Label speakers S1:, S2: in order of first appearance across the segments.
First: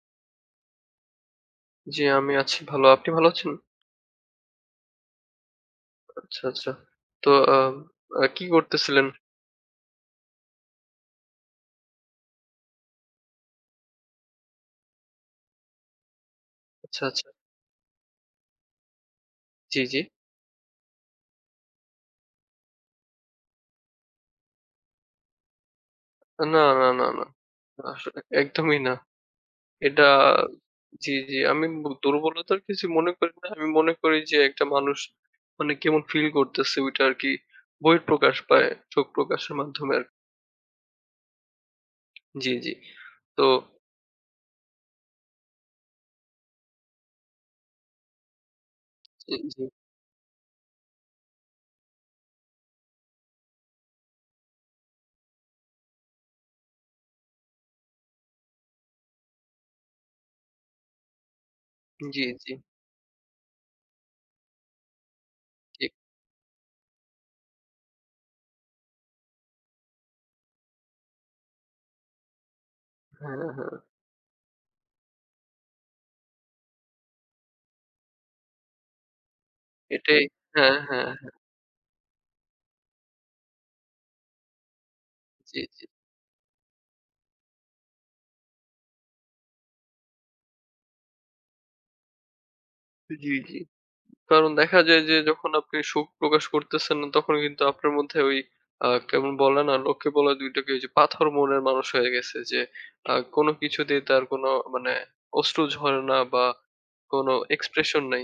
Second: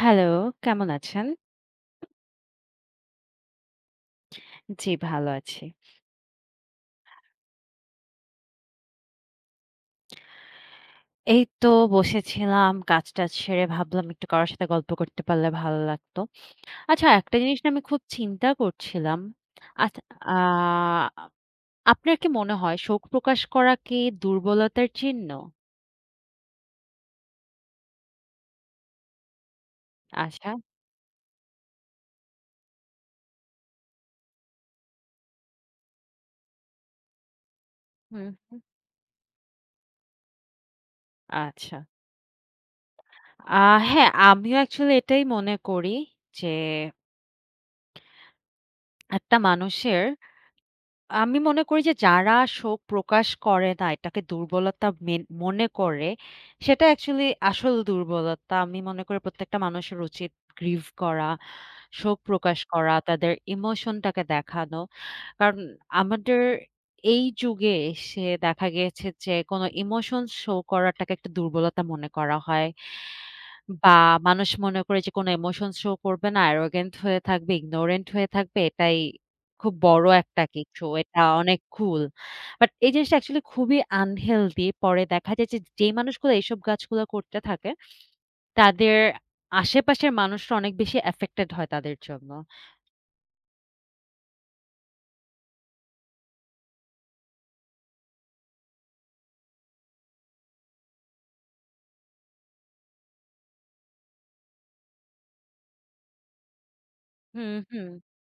S1: Hello, কেমন আছেন?
S2: জি, আমি আছি ভালো। আপনি ভালো আছেন?
S1: জি, ভালো আছি।
S2: আচ্ছা, আচ্ছা। তো আ আ কি করতেছিলেন?
S1: এই তো বসেছিলাম, কাজ-টাজ সেরে ভাবলাম একটু কারো সাথে গল্প করতে পারলে ভালো লাগতো।
S2: আচ্ছা,
S1: আচ্ছা,
S2: আচ্ছা।
S1: একটা জিনিস না আমি খুব চিন্তা করছিলাম।
S2: জি, জি।
S1: আচ্ছা, আ আপনার কি মনে হয় শোক প্রকাশ করা কি দুর্বলতার চিহ্ন?
S2: না, না, না, না। না, আসলে একদমই না। এটা
S1: আচ্ছা,
S2: জি, জি। আমি দুর্বলতার কিছু মনে করি না। আমি মনে করি যে একটা মানুষ মানে কেমন ফিল করতেছে ওইটা আরকি
S1: হুম,
S2: বহিঃপ্রকাশ
S1: হুম,
S2: পায়, চোখ প্রকাশের মাধ্যমে আরকি।
S1: আচ্ছা।
S2: জি, জি। তো
S1: আ হ্যাঁ, আমিও অ্যাকচুয়ালি এটাই মনে করি যে
S2: জি,
S1: একটা
S2: জি,
S1: মানুষের আমি মনে করি যে যারা শোক প্রকাশ করে না, এটাকে দুর্বলতা মনে করে, সেটা অ্যাকচুয়ালি আসল দুর্বলতা। আমি মনে করি প্রত্যেকটা মানুষের উচিত গ্রিভ করা, শোক
S2: জি, জি,
S1: প্রকাশ করা, তাদের ইমোশনটাকে দেখানো। কারণ
S2: ঠিক।
S1: আমাদের এই যুগে এসে দেখা গিয়েছে যে কোনো ইমোশন শো করাটাকে একটা দুর্বলতা মনে করা হয়।
S2: হ্যাঁ, হ্যাঁ।
S1: বা মানুষ মনে করে যে কোনো ইমোশন শো করবে না, arrogant হয়ে থাকবে, ignorant হয়ে থাকবে, এটাই খুব বড়
S2: এটাই
S1: একটা
S2: হ্যাঁ,
S1: কিছু।
S2: হ্যাঁ,
S1: এটা
S2: হ্যাঁ।
S1: অনেক কুল। বাট এই জিনিসটা অ্যাকচুয়ালি খুবই আনহেলদি। পরে দেখা যায় যে
S2: জি, জি।
S1: যেই মানুষগুলো এইসব কাজগুলো করতে থাকে, তাদের আশেপাশের মানুষরা অনেক বেশি অ্যাফেক্টেড হয় তাদের জন্য।
S2: জি, জি। কারণ দেখা যায় যে যখন আপনি সুখ প্রকাশ করতেছেন না তখন কিন্তু আপনার মধ্যে ওই কেমন বলে না? লোকে বলে ২ টাকে ওই যে পাথর মনের মানুষ হয়ে গেছে যে কোনো কিছুতেই তার কোনো মানে অশ্রু ঝরে না বা কোনো
S1: হুম, হুম।
S2: এক্সপ্রেশন নাই।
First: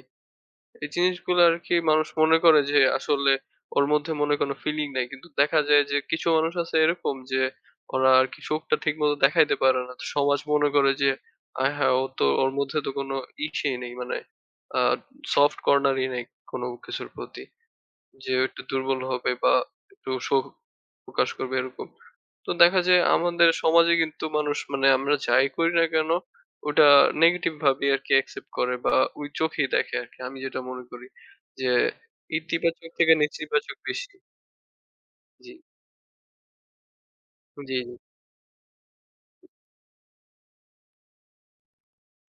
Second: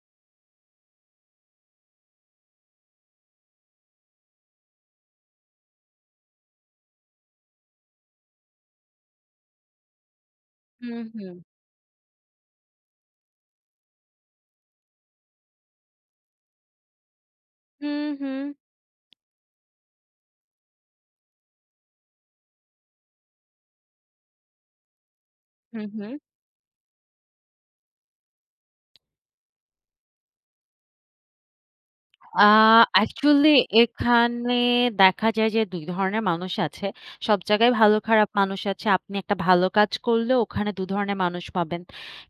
S2: এই জিনিসগুলো আরকি মানুষ মনে করে যে আসলে ওর মধ্যে মনে হয় কোনো ফিলিং নাই। কিন্তু দেখা যায় যে কিছু মানুষ আছে এরকম যে ওরা আরকি শোকটা ঠিকমতো দেখাইতে পারে না। তো সমাজ মনে করে
S1: হুম,
S2: যে
S1: হুম।
S2: আয় হায়! ও তো ওর মধ্যে তো কোনো ইসেই নেই মানে আ সফট কর্নারই নেই কোনো কিছুর প্রতি।
S1: হুম,
S2: যে ও
S1: হুম।
S2: একটু দুর্বল হবে বা একটু শোক প্রকাশ করবে এরকম। তো দেখা যায় আমাদের সমাজে কিন্তু মানুষ মানে আমরা যাই করি
S1: হুম,
S2: না কেন
S1: হুম।
S2: ওটা নেগেটিভ ভাবে আরকি অ্যাকসেপ্ট করে বা ওই চোখেই দেখে আরকি। আমি যেটা মনে করি যে
S1: আ
S2: ইতিবাচক থেকে
S1: অ্যাকচুয়ালি
S2: নেতিবাচক বেশি।
S1: এখানে দেখা
S2: জি,
S1: যায় যে ২ ধরনের মানুষ আছে। সব জায়গায়
S2: জি,
S1: ভালো খারাপ মানুষ আছে। আপনি একটা ভালো কাজ করলেও ওখানে ২ ধরনের মানুষ পাবেন।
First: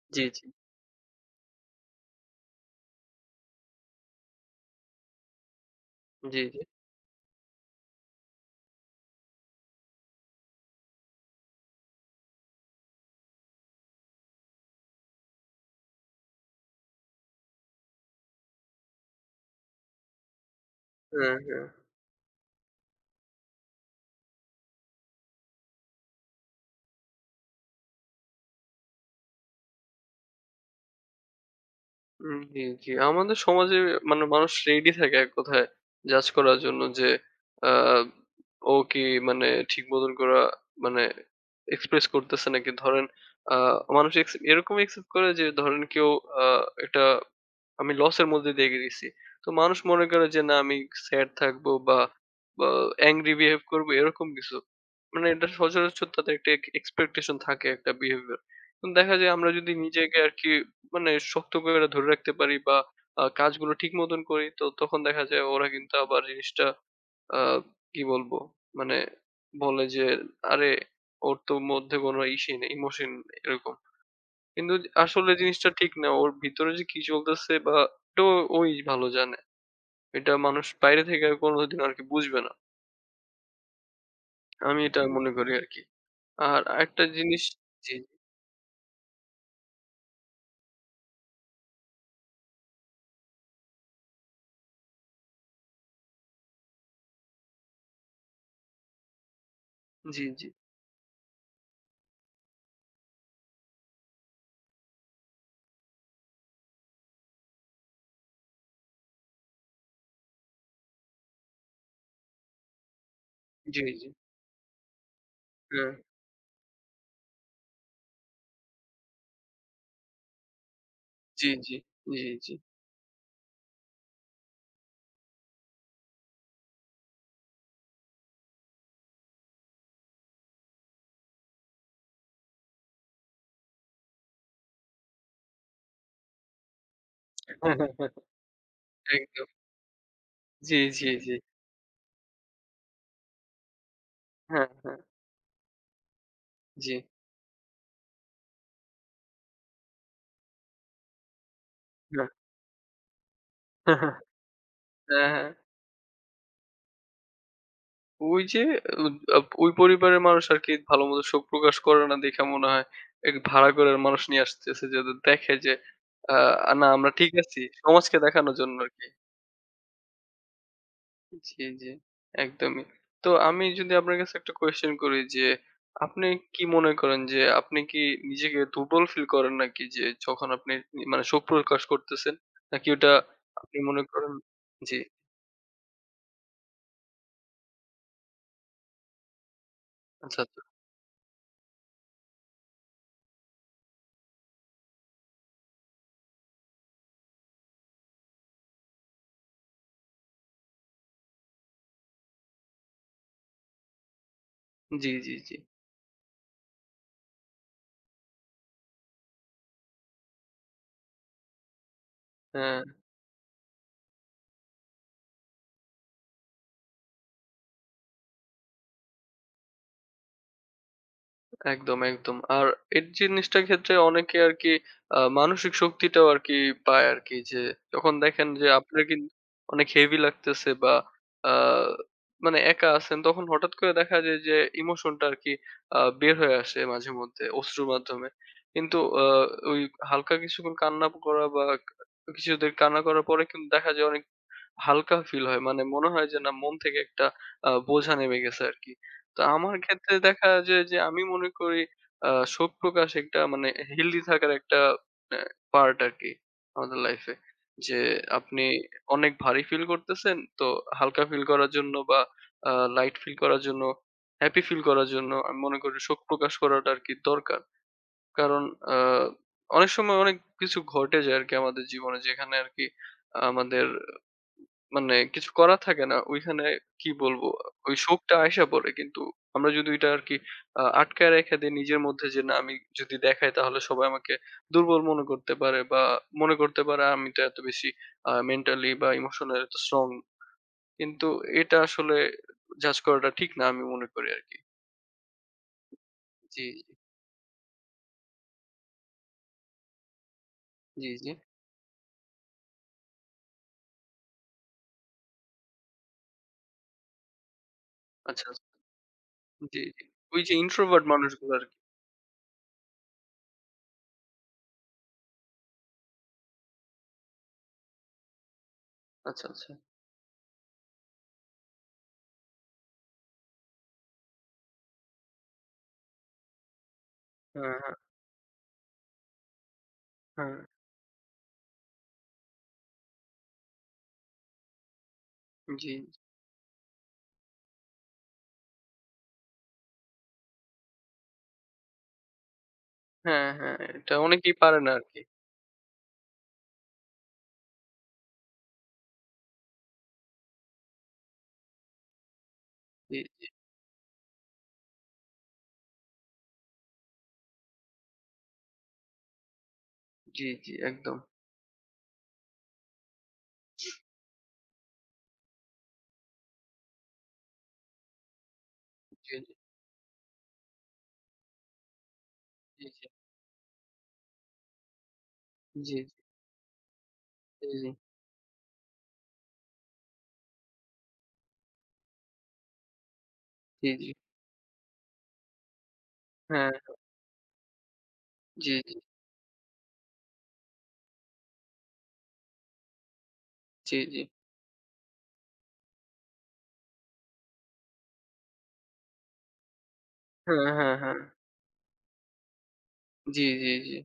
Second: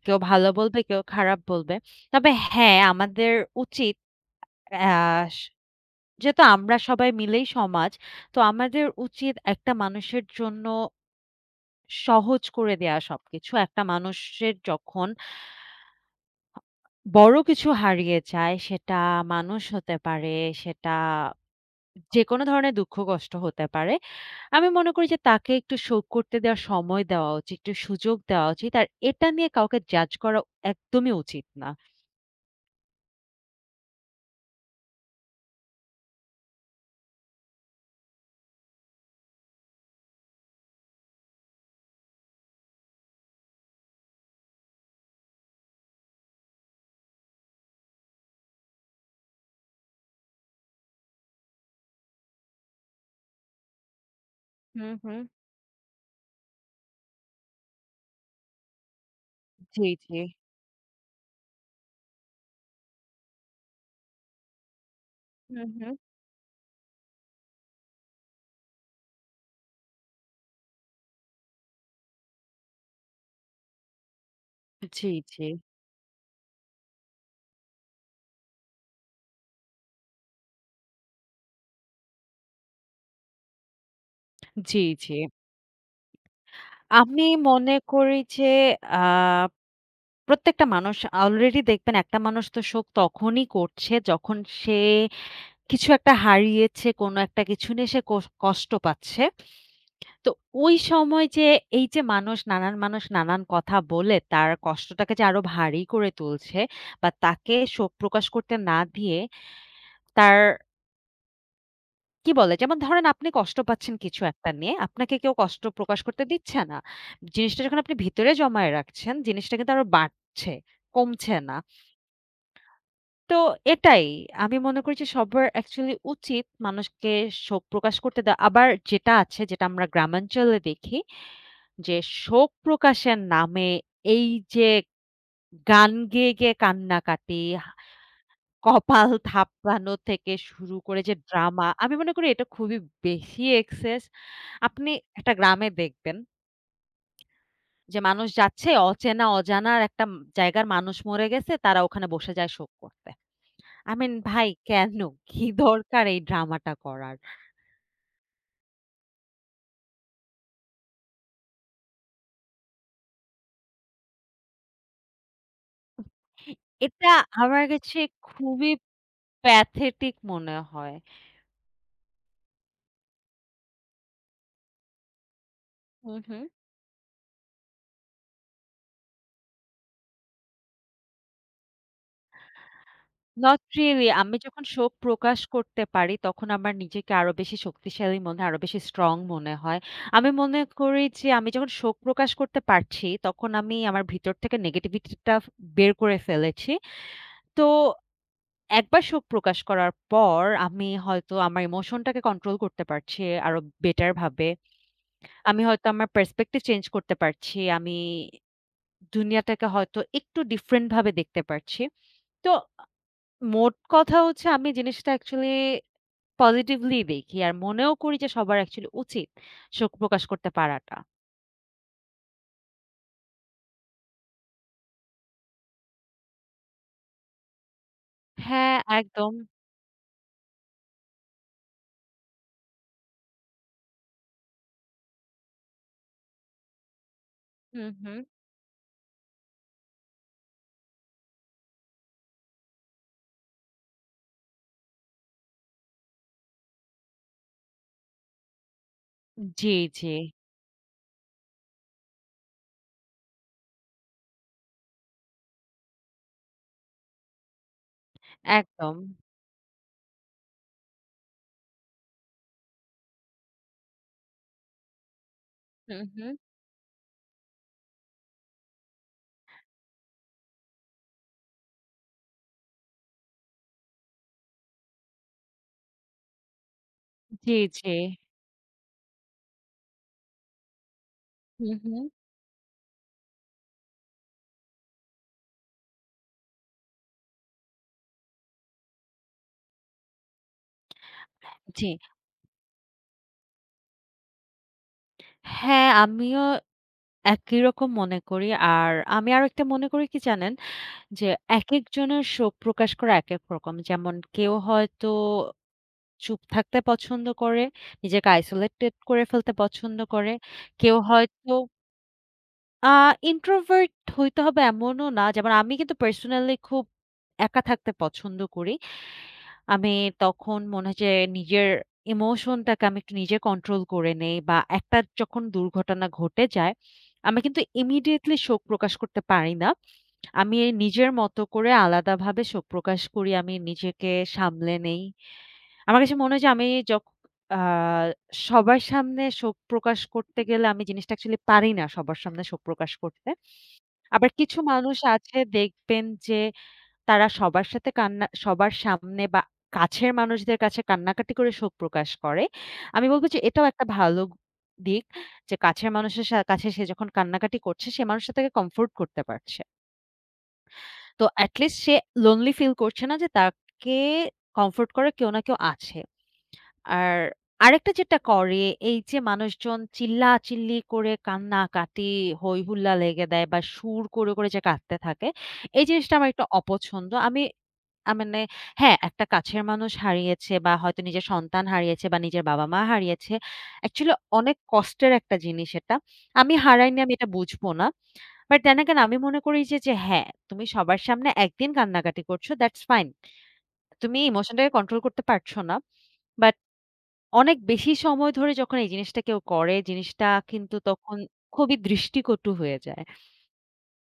S1: কেউ
S2: জি, জি,
S1: ভালো বলবে, কেউ খারাপ বলবে। তবে হ্যাঁ, আমাদের উচিত অ্যা স
S2: জি,
S1: যেহেতু
S2: জি।
S1: আমরা সবাই মিলেই সমাজ, তো আমাদের উচিত একটা মানুষের জন্য সহজ করে দেয়া সবকিছু। একটা মানুষের যখন বড় কিছু হারিয়ে যায়, সেটা মানুষ হতে পারে, সেটা
S2: হ্যাঁ, হ্যাঁ।
S1: যেকোনো ধরনের দুঃখ কষ্ট হতে পারে। আমি মনে করি যে তাকে একটু শোক করতে দেওয়ার সময় দেওয়া উচিত, একটু সুযোগ দেওয়া উচিত। আর এটা নিয়ে কাউকে জাজ করা একদমই উচিত না।
S2: জি, জি। আমাদের সমাজে মানে মানুষ রেডি থাকে এক কথায় জাজ করার জন্য যে আ ও কি মানে ঠিক মতন করা মানে এক্সপ্রেস করতেছে নাকি ধরেন আ মানুষ এরকম একসেপ্ট করে যে ধরেন কেউ আ একটা আমি লসের মধ্যে দিয়ে গেছি। তো মানুষ মনে করে যে না আমি স্যাড থাকবো বা বা অ্যাংরি বিহেভ করবো এরকম কিছু।
S1: হুম, হুম।
S2: মানে এটা সচরাচর তাদের একটা এক্সপেকটেশন থাকে একটা বিহেভিয়ার। কিন্তু দেখা যায় আমরা যদি
S1: জি, জি।
S2: নিজেকে আরকি মানে শক্ত করে ধরে রাখতে পারি বা কাজগুলো ঠিক মতন করি তো তখন দেখা যায় ওরা
S1: হুম,
S2: কিন্তু
S1: হুম।
S2: আবার জিনিসটা আ কি বলবো? মানে বলে যে, "আরে ওর তো মধ্যে কোনো ইসে নেই, ইমোশন" এরকম। কিন্তু
S1: জি,
S2: আসলে
S1: জি।
S2: জিনিসটা ঠিক না। ওর ভিতরে যে কি চলতেছে বা এটা ওই ভালো জানে। এটা মানুষ বাইরে থেকে আর কোনোদিন আরকি বুঝবে না। আমি
S1: জি,
S2: এটা
S1: জি।
S2: মনে করি আরকি। আর আরেকটা
S1: আমি
S2: জিনিস
S1: মনে
S2: জি,
S1: করি যে আ প্রত্যেকটা মানুষ অলরেডি দেখবেন একটা মানুষ তো শোক তখনই করছে যখন সে কিছু একটা হারিয়েছে, কোনো একটা কিছু নিয়ে সে কষ্ট পাচ্ছে।
S2: জি,
S1: তো
S2: জি,
S1: ওই সময় যে এই যে মানুষ নানান মানুষ নানান কথা বলে তার কষ্টটাকে যে আরো ভারী করে তুলছে বা তাকে শোক প্রকাশ করতে না দিয়ে তার কি বলে যেমন ধরেন আপনি কষ্ট
S2: জি,
S1: পাচ্ছেন
S2: জি।
S1: কিছু একটা নিয়ে আপনাকে কেউ কষ্ট
S2: হ্যাঁ।
S1: প্রকাশ করতে দিচ্ছে না। জিনিসটা যখন আপনি ভিতরে জমায়ে রাখছেন জিনিসটা কিন্তু আরো বাড়ছে, কমছে
S2: জি,
S1: না।
S2: জি, জি, জি।
S1: তো এটাই আমি মনে করি যে সবার অ্যাকচুয়ালি উচিত মানুষকে শোক প্রকাশ করতে দেওয়া। আবার যেটা আছে যেটা আমরা গ্রামাঞ্চলে দেখি যে শোক প্রকাশের নামে এই যে গান গেয়ে, গেয়ে কান্নাকাটি, হা কপাল
S2: একদম।
S1: থাপড়ানো থেকে শুরু
S2: জি,
S1: করে
S2: জি,
S1: যে
S2: জি।
S1: ড্রামা, আমি মনে করি এটা খুবই বেশি এক্সেস।
S2: হ্যাঁ,
S1: আপনি
S2: হ্যাঁ।
S1: একটা গ্রামে দেখবেন
S2: জি।
S1: যে মানুষ যাচ্ছে অচেনা অজানার একটা জায়গার মানুষ মরে গেছে, তারা ওখানে
S2: হ্যাঁ,
S1: বসে যায় শোক করতে। I
S2: হ্যাঁ,
S1: mean
S2: হ্যাঁ।
S1: ভাই কেন?
S2: হ্যাঁ,
S1: কি
S2: হ্যাঁ।
S1: দরকার এই ড্রামাটা করার?
S2: ওই যে উ আপ ওই পরিবারের মানুষ আরকি ভালোমতো শোক প্রকাশ করে না দেখে মনে হয় এক ভাড়া ঘরের মানুষ নিয়ে আসতেছে যাতে দেখে যে না আমরা
S1: এটা
S2: ঠিক আছি।
S1: আমার কাছে
S2: সমাজকে দেখানোর
S1: খুবই
S2: জন্য আরকি।
S1: প্যাথেটিক মনে হয়।
S2: জি, জি। একদমই। তো আমি যদি আপনার কাছে একটা কোয়েশ্চেন করি যে
S1: হু,
S2: আপনি
S1: হু।
S2: কি মনে করেন যে আপনি কি নিজেকে দুর্বল ফিল করেন নাকি যে যখন আপনি মানে শোক প্রকাশ করতেছেন? নাকি ওটা
S1: Not
S2: আপনি মনে
S1: really,
S2: করেন
S1: আমি যখন শোক
S2: জি,
S1: প্রকাশ করতে পারি, তখন আমার নিজেকে আরো বেশি শক্তিশালী মনে হয়, আরো বেশি স্ট্রং মনে হয়। আমি
S2: আচ্ছা, আচ্ছা।
S1: মনে করি যে আমি যখন শোক প্রকাশ করতে পারছি, তখন আমি আমার ভিতর থেকে নেগেটিভিটিটা বের করে ফেলেছি। তো একবার শোক প্রকাশ করার পর আমি হয়তো আমার ইমোশনটাকে কন্ট্রোল করতে পারছি আরো বেটার ভাবে।
S2: জি, জি, জি।
S1: আমি হয়তো আমার পার্সপেক্টিভ চেঞ্জ করতে পারছি। আমি দুনিয়াটাকে হয়তো একটু ডিফারেন্ট ভাবে দেখতে পারছি। তো
S2: হ্যাঁ,
S1: মোট কথা হচ্ছে আমি জিনিসটা অ্যাকচুয়ালি পজিটিভলি দেখি। আর মনেও করি যে সবার অ্যাকচুয়ালি উচিত শোক প্রকাশ করতে পারাটা।
S2: একদম, একদম। আর এই জিনিসটার ক্ষেত্রে অনেকে আরকি মানসিক শক্তিটাও আরকি পায় আরকি যে যখন দেখেন যে
S1: হ্যাঁ,
S2: আপনার
S1: একদম।
S2: অনেক হেভি লাগতেছে বা আ মানে একা আছেন তখন হঠাৎ করে দেখা যায় যে ইমোশনটা আরকি বের হয়ে আসে মাঝেমধ্যে অশ্রুর
S1: হুম, হুম।
S2: মাধ্যমে। কিন্তু ওই হালকা কিছুক্ষণ কান্না করা বা কিছুদের কান্না করার পরে কিন্তু দেখা যায় অনেক হালকা ফিল হয়। মানে মনে হয় যে না মন থেকে একটা বোঝা নেমে গেছে আরকি। তো
S1: জি,
S2: আমার
S1: জি।
S2: ক্ষেত্রে দেখা যায় যে আমি মনে করি শোক প্রকাশ একটা মানে হেলথি থাকার একটা অ্যা পার্ট আরকি আমাদের লাইফে। যে আপনি
S1: একদম।
S2: অনেক ভারী ফিল করতেছেন তো হালকা ফিল করার জন্য বা আ লাইট ফিল করার জন্য, হ্যাপি ফিল করার জন্য আমি মনে করি
S1: হুম,
S2: শোক
S1: হুম।
S2: প্রকাশ করাটা আরকি দরকার। কারণ আ অনেক সময় অনেক কিছু ঘটে যায় আরকি আমাদের জীবনে যেখানে আরকি আমাদের মানে কিছু করার থাকে না। ওইখানে কি বলবো?
S1: জি, জি।
S2: ওই শোকটা আইসা পড়ে। কিন্তু আমরা যদি ওইটা আরকি আটকায় রেখে
S1: হুম,
S2: দেই নিজের
S1: হুম।
S2: মধ্যে যে, "না আমি যদি দেখাই তাহলে সবাই আমাকে দুর্বল মনে করতে পারে বা মনে করতে পারে আমি তো এত বেশি মেন্টালি বা ইমোশনাল এত স্ট্রং।" কিন্তু এটা
S1: জি।
S2: আসলে জাজ করাটা ঠিক না আমি মনে করি আরকি।
S1: হ্যাঁ, আমিও
S2: জি,
S1: একই রকম মনে করি। আর আমি আরো একটা মনে করি কি জানেন?
S2: জি, জি,
S1: যে
S2: জি।
S1: একেকজনের শোক প্রকাশ করা একেক রকম। যেমন কেউ হয়তো চুপ থাকতে পছন্দ করে, নিজেকে
S2: আচ্ছা, আচ্ছা।
S1: আইসোলেটেড করে ফেলতে
S2: জি,
S1: পছন্দ
S2: জি।
S1: করে।
S2: ওই যে
S1: কেউ
S2: ইন্ট্রোভার্ট মানুষগুলো
S1: হয়তো
S2: আরকি।
S1: আ ইন্ট্রোভার্ট হইতে হবে এমনও না। যেমন আমি কিন্তু পার্সোনালি খুব একা থাকতে পছন্দ করি।
S2: আচ্ছা, আচ্ছা।
S1: আমি তখন মনে হয় যে নিজের ইমোশনটাকে আমি একটু নিজে কন্ট্রোল করে নেই, বা একটা যখন দুর্ঘটনা ঘটে যায়, আমি কিন্তু
S2: হ্যাঁ, হ্যাঁ,
S1: ইমিডিয়েটলি শোক প্রকাশ করতে পারি না।
S2: হ্যাঁ।
S1: আমি নিজের মতো করে আলাদাভাবে শোক প্রকাশ করি। আমি নিজেকে সামলে নেই।
S2: জি,
S1: আমার কাছে মনে হয় যে আমি যখ আ সবার সামনে শোক প্রকাশ করতে গেলে আমি জিনিসটা অ্যাকচুয়ালি পারি না সবার সামনে শোক প্রকাশ করতে।
S2: হ্যাঁ, হ্যাঁ। এটা
S1: আবার
S2: অনেকেই
S1: কিছু
S2: পারে না
S1: মানুষ
S2: আরকি।
S1: আছে দেখবেন যে তারা সবার সাথে কান্না সবার সামনে বা কাছের মানুষদের কাছে কান্নাকাটি করে শোক প্রকাশ করে। আমি বলব যে
S2: জি।
S1: এটাও একটা ভালো দিক যে কাছের মানুষের কাছে সে যখন কান্নাকাটি করছে সে মানুষটা তাকে কমফোর্ট করতে পারছে।
S2: জি, জি, একদম।
S1: তো এট লিস্ট সে লোনলি ফিল করছে না, যে তাকে কমফোর্ট করার কেউ না কেউ আছে। আর আরেকটা যেটা করে এই যে
S2: জি,
S1: মানুষজন চিল্লাচিল্লি করে কান্নাকাটি
S2: জি,
S1: হইহুল্লা
S2: জি,
S1: লেগে দেয় বা সুর করে, করে যে কাঁদতে থাকে, এই
S2: জি,
S1: জিনিসটা আমার একটু অপছন্দ। আমি
S2: জি, জি,
S1: মানে হ্যাঁ, একটা কাছের মানুষ হারিয়েছে বা হয়তো নিজের সন্তান হারিয়েছে বা নিজের বাবা-মা হারিয়েছে।
S2: জি, জি,
S1: অ্যাকচুয়ালি অনেক কষ্টের একটা জিনিস এটা। আমি
S2: হ্যাঁ,
S1: হারাইনি, আমি এটা বুঝবো না। বাট
S2: জি,
S1: then
S2: জি,
S1: again আমি মনে করি যে, যে হ্যাঁ, তুমি সবার সামনে একদিন কান্নাকাটি করছো, that's fine.
S2: জি,
S1: তুমি
S2: জি,
S1: ইমোশনটাকে কন্ট্রোল করতে পারছো না। বাট অনেক বেশি সময় ধরে যখন এই জিনিসটা কেউ করে, জিনিসটা
S2: হ্যাঁ,
S1: কিন্তু
S2: হ্যাঁ,
S1: তখন
S2: হ্যাঁ,
S1: খুবই দৃষ্টিকটু হয়ে যায়।
S2: জি, জি, জি।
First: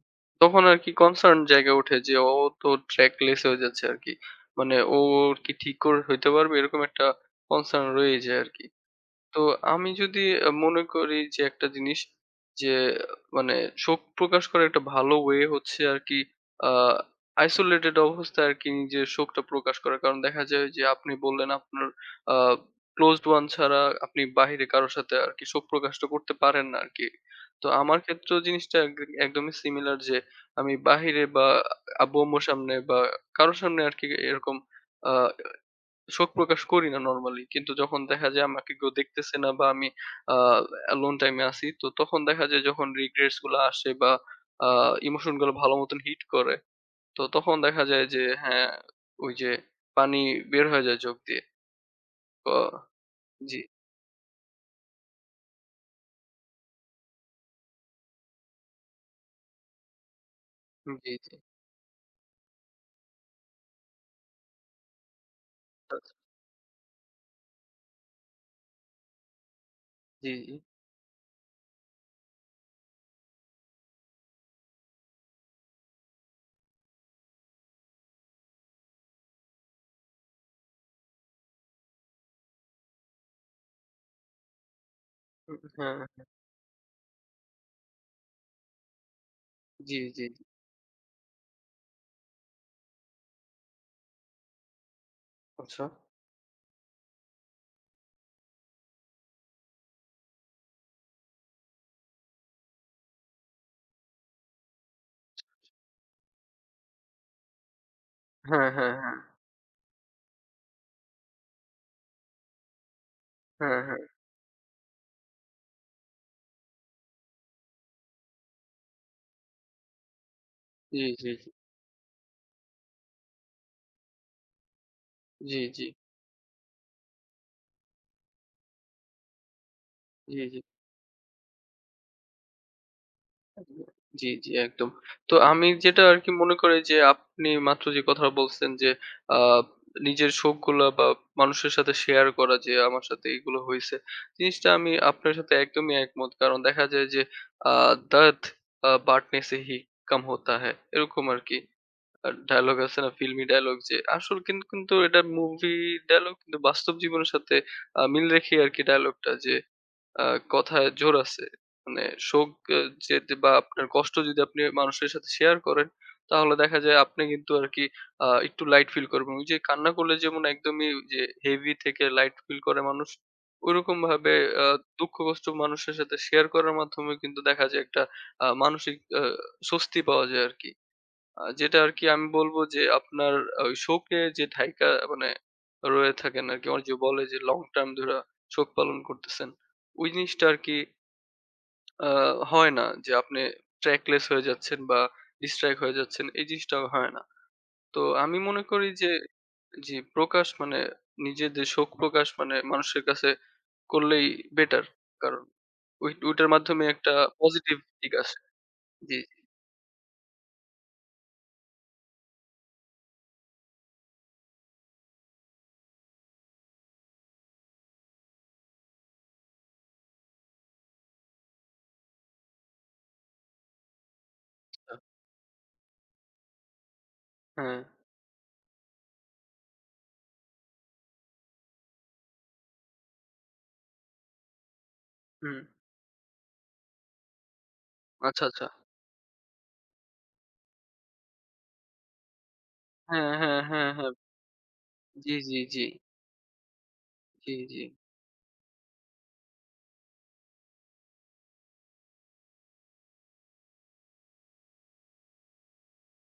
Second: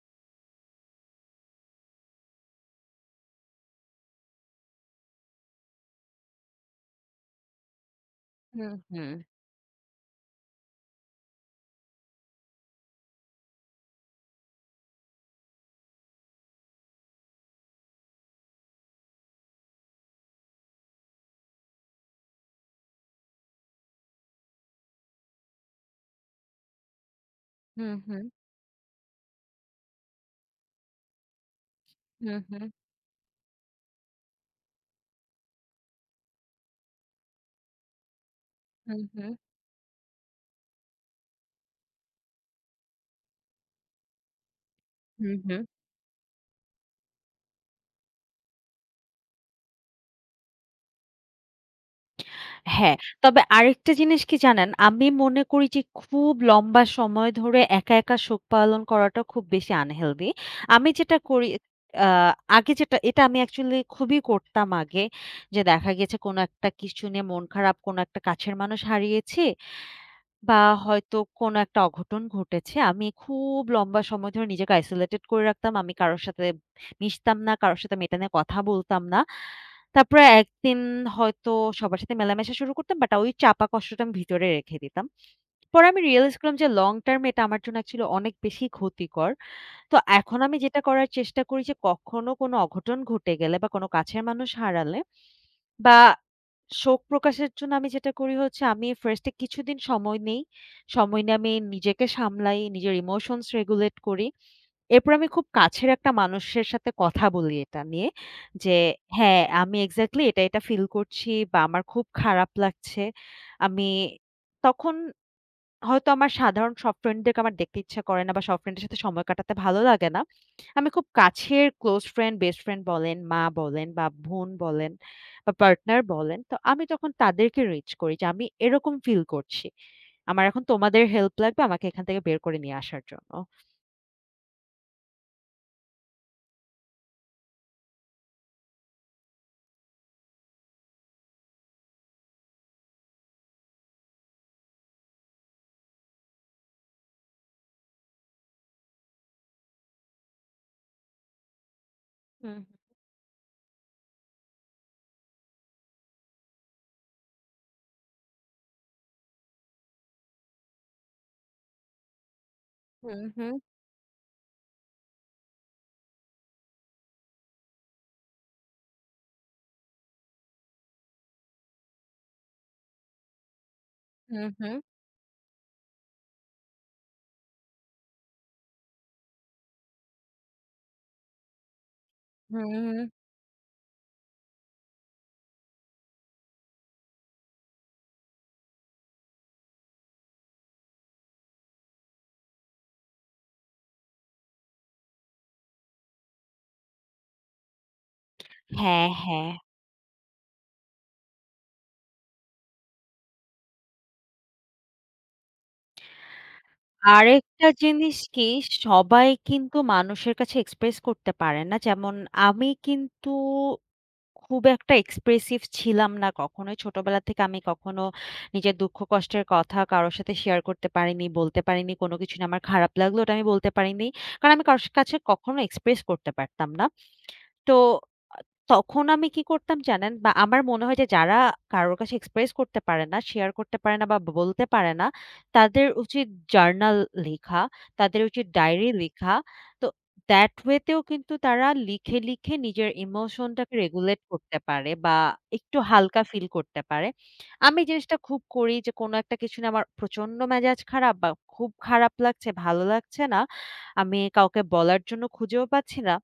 S2: তখন আরকি concern জায়গায় ওঠে যে ও তো trackless হয়ে যাচ্ছে আরকি। মানে ও কি ঠিক করে হইতে পারবে এরকম একটা concern রয়েই যায় আরকি।
S1: হুম, হুম।
S2: তো আমি যদি মনে করি যে একটা জিনিস যে মানে শোক প্রকাশ করার একটা ভালো ওয়ে হচ্ছে আর কি আইসোলেটেড অবস্থায় আর কি নিজের শোকটা প্রকাশ করার কারণ দেখা যায় যে আপনি বললেন আপনার ক্লোজড ওয়ান ছাড়া আপনি বাইরে কারোর সাথে আর কি শোক প্রকাশটা করতে পারেন না আর কি তো
S1: হুম,
S2: আমার
S1: হুম।
S2: ক্ষেত্রেও জিনিসটা একদমই সিমিলার যে আমি বাহিরে বা আব্বু
S1: হুম,
S2: আম্মুর
S1: হুম।
S2: সামনে বা কারোর সামনে আর কি এরকম শোক প্রকাশ করি না নরমালি। কিন্তু যখন দেখা যায় আমাকে কেউ
S1: হুম, হুম।
S2: দেখতেছে না বা আমি আ alone time এ আছি। তো তখন দেখা যায় যখন regrets গুলা আসে বা আ ইমোশন
S1: হুম,
S2: গুলো
S1: হুম।
S2: ভালো মতন হিট করে। তো তখন দেখা যায় যে হ্যাঁ, ওই যে পানি বের হয়ে যায় চোখ দিয়ে। ক
S1: হ্যাঁ, তবে
S2: জি,
S1: আরেকটা জিনিস কি জানেন? আমি মনে করি যে খুব লম্বা সময় ধরে একা, একা শোক পালন করাটা খুব বেশি আনহেলদি। আমি
S2: জি,
S1: যেটা
S2: জি।
S1: করি, আ আগে যেটা, এটা আমি অ্যাকচুয়ালি খুবই করতাম আগে। যে দেখা
S2: আচ্ছা।
S1: গেছে কোনো একটা কিছু নিয়ে মন খারাপ, কোনো একটা কাছের মানুষ হারিয়েছি।
S2: জি, জি।
S1: বা হয়তো কোনো একটা অঘটন ঘটেছে। আমি খুব লম্বা সময় ধরে নিজেকে আইসোলেটেড করে রাখতাম। আমি কারো সাথে মিশতাম না, কারো সাথে এটা নিয়ে কথা বলতাম না। তারপরে একদিন হয়তো সবার সাথে মেলামেশা শুরু করতাম, বাট ওই চাপা কষ্টটা আমি ভিতরে রেখে দিতাম।
S2: হু,
S1: পরে
S2: হ্যাঁ।
S1: আমি রিয়ালাইজ করলাম যে লং টার্ম এটা আমার জন্য অ্যাকচুয়ালি অনেক বেশি ক্ষতিকর। তো
S2: জি, জি,
S1: এখন
S2: জি।
S1: আমি যেটা করার চেষ্টা করি যে কখনো কোনো অঘটন ঘটে গেলে বা কোনো কাছের মানুষ হারালে
S2: আচ্ছা।
S1: বা শোক প্রকাশের জন্য আমি যেটা করি হচ্ছে আমি ফার্স্ট এ কিছুদিন সময় নেই। সময় নিয়ে আমি নিজেকে সামলাই, নিজের ইমোশনস রেগুলেট করি। এরপর আমি খুব কাছের একটা মানুষের সাথে কথা বলি এটা নিয়ে।
S2: হ্যাঁ,
S1: যে
S2: হ্যাঁ, হ্যাঁ।
S1: হ্যাঁ, আমি এক্সাক্টলি এটা, এটা ফিল করছি বা আমার খুব খারাপ লাগছে।
S2: হ্যাঁ,
S1: আমি
S2: হ্যাঁ।
S1: তখন হয়তো আমার সাধারণ সব ফ্রেন্ডদেরকে আমার দেখতে ইচ্ছা করে না বা সব ফ্রেন্ডের সাথে সময় কাটাতে ভালো লাগে না। আমি
S2: জি,
S1: খুব
S2: জি, জি।
S1: কাছের ক্লোজ ফ্রেন্ড, বেস্ট ফ্রেন্ড বলেন, মা বলেন বা বোন বলেন বা
S2: জি, জি।
S1: পার্টনার বলেন। তো আমি তখন তাদেরকে রিচ করি যে আমি এরকম ফিল করছি।
S2: জি,
S1: আমার
S2: জি।
S1: এখন তোমাদের হেল্প লাগবে আমাকে এখান থেকে বের করে নিয়ে আসার জন্য।
S2: জি, জি, একদম। তো আমি যেটা আরকি মনে করি যে আপনি মাত্র যে কথাটা বলছেন যে আ নিজের শখগুলা বা মানুষের সাথে শেয়ার করা যে আমার সাথে এগুলো হইছে। জিনিসটা আমি আপনার সাথে একদমই একমত। কারণ দেখা যায় যে আ "दर्द बाँटने से ही कम होता है" এরকম আরকি
S1: হুম,
S2: ডায়ালগ আছে না ফিল্মি ডায়ালগ যে আসল কিন্তু এটা মুভি ডায়ালগ কিন্তু বাস্তব জীবনের সাথে মিল রেখেই আরকি ডায়ালগটা যে আ কথায় জোর আছে। মানে শোক আ
S1: হুম,
S2: যেতে বা
S1: হুম,
S2: আপনার কষ্ট যদি আপনি মানুষের সাথে শেয়ার করেন, তাহলে দেখা যায় আপনি কিন্তু আরকি একটু লাইট ফিল করবেন। ওই যে কান্না করলে যেমন একদমই যে হেভি থেকে লাইট ফিল করে মানুষ, ওইরকমভাবে
S1: হুম,
S2: আ
S1: হুম,
S2: দুঃখ কষ্ট মানুষের সাথে শেয়ার করার মাধ্যমে কিন্তু দেখা যায় একটা মানসিক স্বস্তি পাওয়া যায় আরকি। যেটা আরকি আমি বলব
S1: হুম,
S2: যে
S1: হুম।
S2: আপনার ওই শোকে যে ঠাইকা মানে রয়ে থাকেন আরকি। ওরা যে বলে যে লং টার্ম ধইরা শোক পালন করতেছেন। ওই জিনিসটা আরকি আ হয় না যে আপনি ট্র্যাকলেস হয়ে যাচ্ছেন বা ডিস্ট্রাক্ট হয়ে যাচ্ছেন। এই জিনিসটা হয় না। তো আমি মনে করি
S1: হ্যাঁ,
S2: যে
S1: হ্যাঁ।
S2: জি প্রকাশ মানে নিজের যে শোক প্রকাশ মানে মানুষের কাছে করলেই বেটার। কারণ ওইটার মাধ্যমে একটা
S1: আরেকটা
S2: পজিটিভ দিক
S1: জিনিস
S2: আসে।
S1: কি,
S2: জি,
S1: সবাই
S2: জি।
S1: কিন্তু মানুষের কাছে এক্সপ্রেস করতে পারে না। যেমন আমি কিন্তু খুব একটা এক্সপ্রেসিভ ছিলাম না কখনোই। ছোটবেলা থেকে আমি কখনো নিজের দুঃখ কষ্টের কথা কারো সাথে শেয়ার করতে পারিনি, বলতে পারিনি। কোনো কিছু নিয়ে আমার খারাপ লাগলো ওটা আমি বলতে পারিনি। কারণ আমি কারো কাছে কখনো এক্সপ্রেস করতে পারতাম না। তো
S2: হ্যাঁ,
S1: আ তখন আমি কি করতাম জানেন? বা আমার মনে হয় যে যারা কারোর কাছে এক্সপ্রেস করতে পারে না, শেয়ার করতে পারে না বা বলতে পারে না,
S2: হুম।
S1: তাদের উচিত জার্নাল লেখা, তাদের
S2: আচ্ছা,
S1: উচিত
S2: আচ্ছা।
S1: ডায়েরি লেখা। তো that way তেও কিন্তু তারা লিখে, লিখে নিজের
S2: হ্যাঁ, হ্যাঁ,
S1: ইমোশনটাকে
S2: হ্যাঁ, হ্যাঁ।
S1: রেগুলেট করতে পারে বা
S2: জি, জি,
S1: একটু
S2: জি,
S1: হালকা ফিল করতে পারে।
S2: জি, জি।
S1: আমি জিনিসটা খুব করি যে কোনো একটা কিছু নিয়ে আমার প্রচন্ড মেজাজ খারাপ বা খুব খারাপ লাগছে, ভালো লাগছে না। আমি কাউকে বলার জন্য খুঁজেও পাচ্ছি না।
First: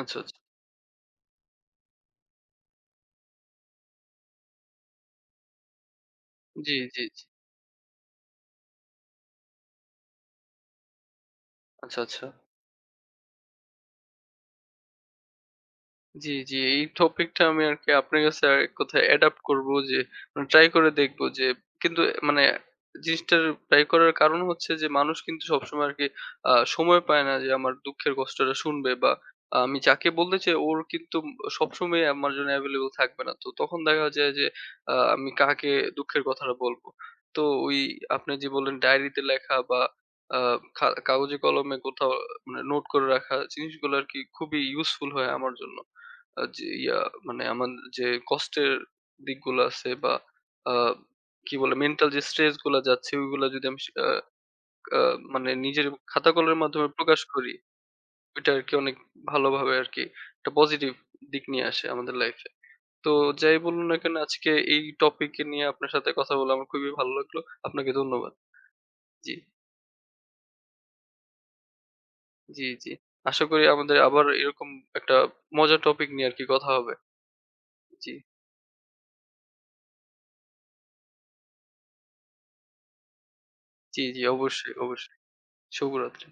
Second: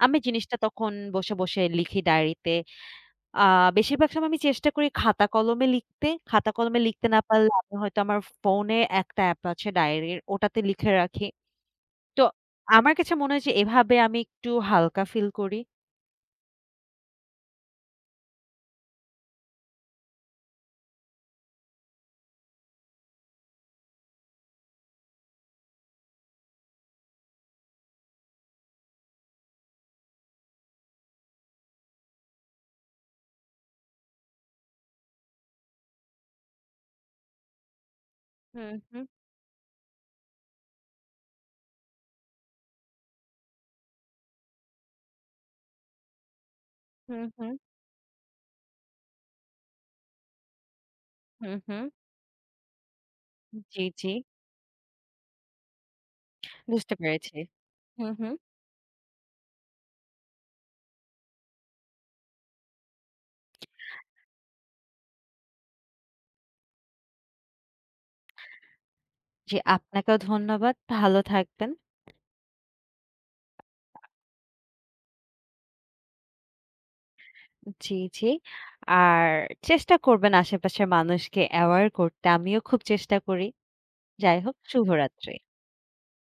S2: আচ্ছা,
S1: আমি
S2: আচ্ছা।
S1: জিনিসটা তখন বসে, বসে লিখি ডায়েরিতে। আ বেশিরভাগ সময় আমি চেষ্টা করি খাতা কলমে লিখতে। খাতা
S2: জি,
S1: কলমে
S2: জি,
S1: লিখতে না
S2: জি।
S1: পারলে আমি হয়তো আমার ফোনে একটা অ্যাপ আছে ডায়েরির, ওটাতে লিখে রাখি।
S2: আচ্ছা,
S1: তো
S2: আচ্ছা।
S1: আমার কাছে মনে হয় যে এভাবে আমি একটু হালকা ফিল করি।
S2: জি, জি। এই টপিকটা আমি আরকি আপনার কাছে এক কথায় অ্যাডাপ্ট করব যে মানে ট্রাই করে দেখব যে কিন্তু মানে জিনিসটার ট্রাই করার কারণ হচ্ছে যে মানুষ কিন্তু সবসময় আরকি সময় পায় না যে আমার দুঃখের কষ্টটা শুনবে বা আমি যাকে বলতে চাই ওর কিন্তু সবসময় আমার জন্য available থাকবে না। তো তখন দেখা যায় যে আমি কাকে দুঃখের কথাটা বলবো। তো ওই আপনি যে বললেন
S1: হুম, হুম,
S2: ডায়েরিতে লেখা বা আ কাগজে কলমে কোথাও মানে নোট করে রাখা জিনিসগুলো আরকি খুবই ইউজফুল হয় আমার জন্য। যে
S1: হুম,
S2: মানে
S1: হুম,
S2: আমার যে কষ্টের দিকগুলো আছে বা আ কি
S1: হুম,
S2: বলে
S1: হুম।
S2: মেন্টাল যে স্ট্রেস গুলা যাচ্ছে ওইগুলা যদি আমি
S1: জি,
S2: আ
S1: জি।
S2: আ মানে নিজের খাতা কলমের মাধ্যমে
S1: বুঝতে
S2: প্রকাশ
S1: পেরেছি।
S2: করি,
S1: হুম, হুম।
S2: ওইটা আরকি অনেক ভালোভাবে আরকি একটা পজিটিভ দিক নিয়ে আসে আমাদের লাইফে। তো যাই বলুন না কেন আজকে এই টপিক নিয়ে আপনার সাথে কথা বলে আমার খুবই ভালো লাগলো। আপনাকে ধন্যবাদ। জি,
S1: জি, আপনাকেও ধন্যবাদ। ভালো থাকবেন।
S2: জি, জি। আশা করি আমাদের আবার এরকম একটা মজার টপিক নিয়ে আরকি কথা হবে।
S1: জি,
S2: জি,
S1: জি। আর চেষ্টা করবেন আশেপাশের মানুষকে অ্যাওয়ার করতে। আমিও খুব চেষ্টা করি।
S2: জি, জি
S1: যাই হোক,
S2: অবশ্যই, অবশ্যই।
S1: শুভরাত্রি।
S2: শুভরাত্রি।